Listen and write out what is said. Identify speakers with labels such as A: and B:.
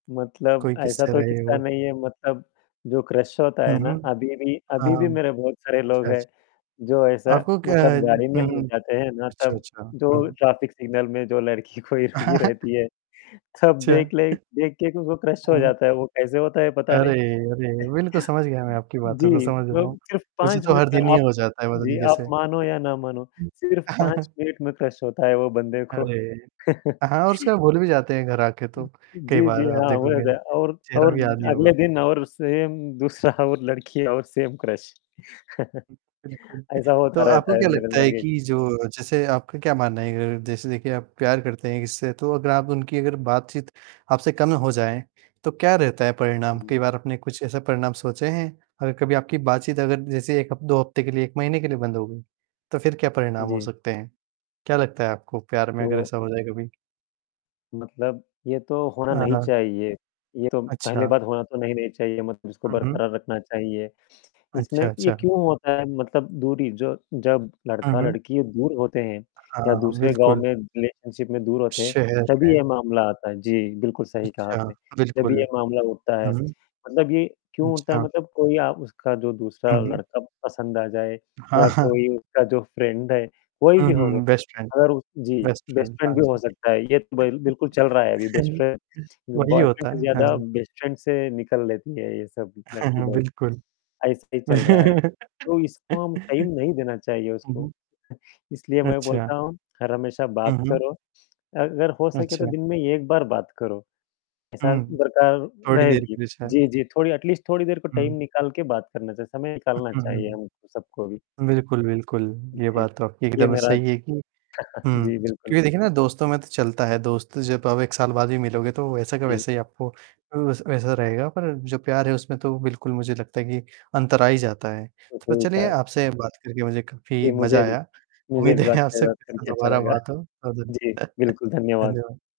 A: मतलब
B: कोई
A: ऐसा
B: किस्से
A: तो
B: रहे
A: किस्सा
B: हो?
A: नहीं है मतलब जो क्रश होता,
B: हुँ,
A: है ना
B: हुँ।
A: अभी भी अभी भी
B: हाँ।
A: मेरे बहुत सारे लोग
B: अच्छा, अच्छा।
A: हैं। जो ऐसा
B: आपको क्या
A: मतलब
B: हुँ,
A: गाड़ी में ही हम लोग
B: हुँ।
A: जाते हैं ना
B: अच्छा,
A: तब,
B: अच्छा, हुँ,
A: जो
B: हुँ।
A: ट्रैफिक सिग्नल में जो लड़की कोई रुकी रहती है। सब
B: अच्छा।
A: देख लें, देख के भी उनको क्रश हो
B: हुँ, हुँ।
A: जाता है, वो कैसे होता है पता
B: अरे!
A: नहीं।
B: अरे! बिल्कुल समझ गया मैं, आपकी बातों को
A: जी,
B: समझ
A: मतलब
B: रहा हूँ।
A: मिनट सिर्फ़
B: मुझे
A: 5
B: तो
A: में
B: हर दिन ये
A: आप
B: हो जाता है पता
A: जी,
B: नहीं
A: आप
B: कैसे।
A: मानो या ना मानो सिर्फ़ 5 मिनट में क्रश होता है वो बंदे को।
B: अरे! हाँ, और उसके बाद भूल भी जाते हैं, घर आके तो कई
A: जी, जी,
B: बार आप
A: हाँ, वही होता
B: देखोगे।
A: है, और
B: चेहरा
A: और
B: भी याद नहीं होगा।
A: अगले दिन और सेम दूसरा, वो लड़की और सेम क्रश
B: बिल्कुल।
A: ऐसा
B: तो
A: होता
B: आपको
A: रहता है,
B: क्या
A: मेरे
B: लगता है
A: लड़के
B: कि जो जैसे आपका क्या मानना है अगर जैसे देखिए आप प्यार करते हैं इससे तो अगर आप उनकी अगर बातचीत आपसे कम हो जाए। तो क्या रहता है परिणाम?
A: जी।
B: कई बार आपने कुछ ऐसा परिणाम सोचें हैं और कभी आपकी बातचीत अगर जैसे 1 हफ 2 हफ्ते के लिए 1 महीने के लिए बंद हो गई। तो फिर क्या परिणाम हो
A: जी।
B: सकते हैं, क्या लगता है आपको प्यार में अगर
A: तो
B: ऐसा हो जाए कभी?
A: मतलब, ये तो होना
B: हाँ,
A: नहीं
B: हाँ।
A: चाहिए। ये तो पहली
B: अच्छा।
A: बात होना तो नहीं नहीं चाहिए मतलब इसको
B: हुँ, हुँ।
A: बरकरार रखना चाहिए। इसमें
B: अच्छा,
A: ये
B: अच्छा।
A: क्यों होता है मतलब दूरी जो जब
B: हुँ, हुँ।
A: लड़का-लड़की दूर होते हैं या
B: हाँ, हाँ,
A: दूसरे गाँव
B: बिल्कुल।
A: में रिलेशनशिप में दूर होते हैं,
B: शहर
A: तभी
B: में
A: ये मामला आता है। जी, बिल्कुल सही कहा
B: अच्छा,
A: आपने। जब ये
B: बिल्कुल।
A: मामला होता है,
B: हुँ, हुँ।
A: मतलब ये क्यों होता है
B: अच्छा।
A: मतलब कोई आ उसका जो दूसरा
B: हुँ, हुँ।
A: लड़का पसंद आ जाए
B: हाँ,
A: या
B: हाँ।
A: कोई उसका जो फ्रेंड है, कोई
B: हुँ,
A: भी हो
B: हुँ,
A: वो।
B: हुँ बेस्ट फ्रेंड,
A: अगर जी,
B: बेस्ट
A: बेस्ट
B: फ्रेंड
A: फ्रेंड
B: हाँ
A: भी हो
B: जी।
A: सकता ह। ये तो ब बिल्कुल चल रहा है अभी बेस्ट फ्रेंड,
B: वही
A: बॉयफ्रेंड
B: होता
A: से
B: है। हाँ
A: ज़्यादा
B: जी।
A: बेस्ट फ्रेंड से निकल लेती हैं, ये सब
B: हुँ,
A: लड़की
B: हुँ,
A: लोग।
B: बिल्कुल।
A: ऐसा ही चल रहा है। तो इसको हम टाइम नहीं देना चाहिए
B: हुँ,
A: उसको।
B: हुँ।
A: इसलिए मैं
B: अच्छा।
A: बोलता हूँ, हर हमेशा
B: हुँ,
A: बात
B: हुँ।
A: करो। अगर हो सके तो
B: अच्छा।
A: दिन में एक बार बात करो, ऐसा
B: हुँ।
A: बरकरार
B: थोड़ी देर
A: रहेगी,
B: के लिए शायद।
A: जी, जी, थोड़ी अटलीस्ट थोड़ी देर को टाइम
B: हुँ।
A: निकाल के बात करना चाहिए, समय
B: उ
A: निकालना
B: हुँ,
A: चाहिए हम
B: हुँ।
A: सबको भी।
B: बिल्कुल, बिल्कुल, ये
A: जी।
B: बात तो आपकी
A: ये
B: एकदम
A: मेरा
B: सही है कि हुँ
A: जी, बिल्कुल।
B: क्योंकि देखिए ना दोस्तों में तो चलता है दोस्त जब अब 1 साल बाद भी मिलोगे तो वैसा का
A: जी।
B: वैसे ही आपको, वै वैसा रहेगा, पर जो प्यार है उसमें तो बिल्कुल मुझे लगता है कि अंतर आ ही जाता है। तो चलिए
A: [unintelligible]
B: आपसे बात करके मुझे काफ़ी
A: जी, मुझे
B: मज़ा
A: भी
B: आया।
A: मुझे
B: उम्मीद
A: भी बात
B: है आपसे
A: करके और
B: फिर से
A: सुनके अच्छा
B: दोबारा
A: लगा।
B: बात हो, [unintelligible]
A: जी, बिल्कुल, धन्यवाद।
B: धन्यवाद।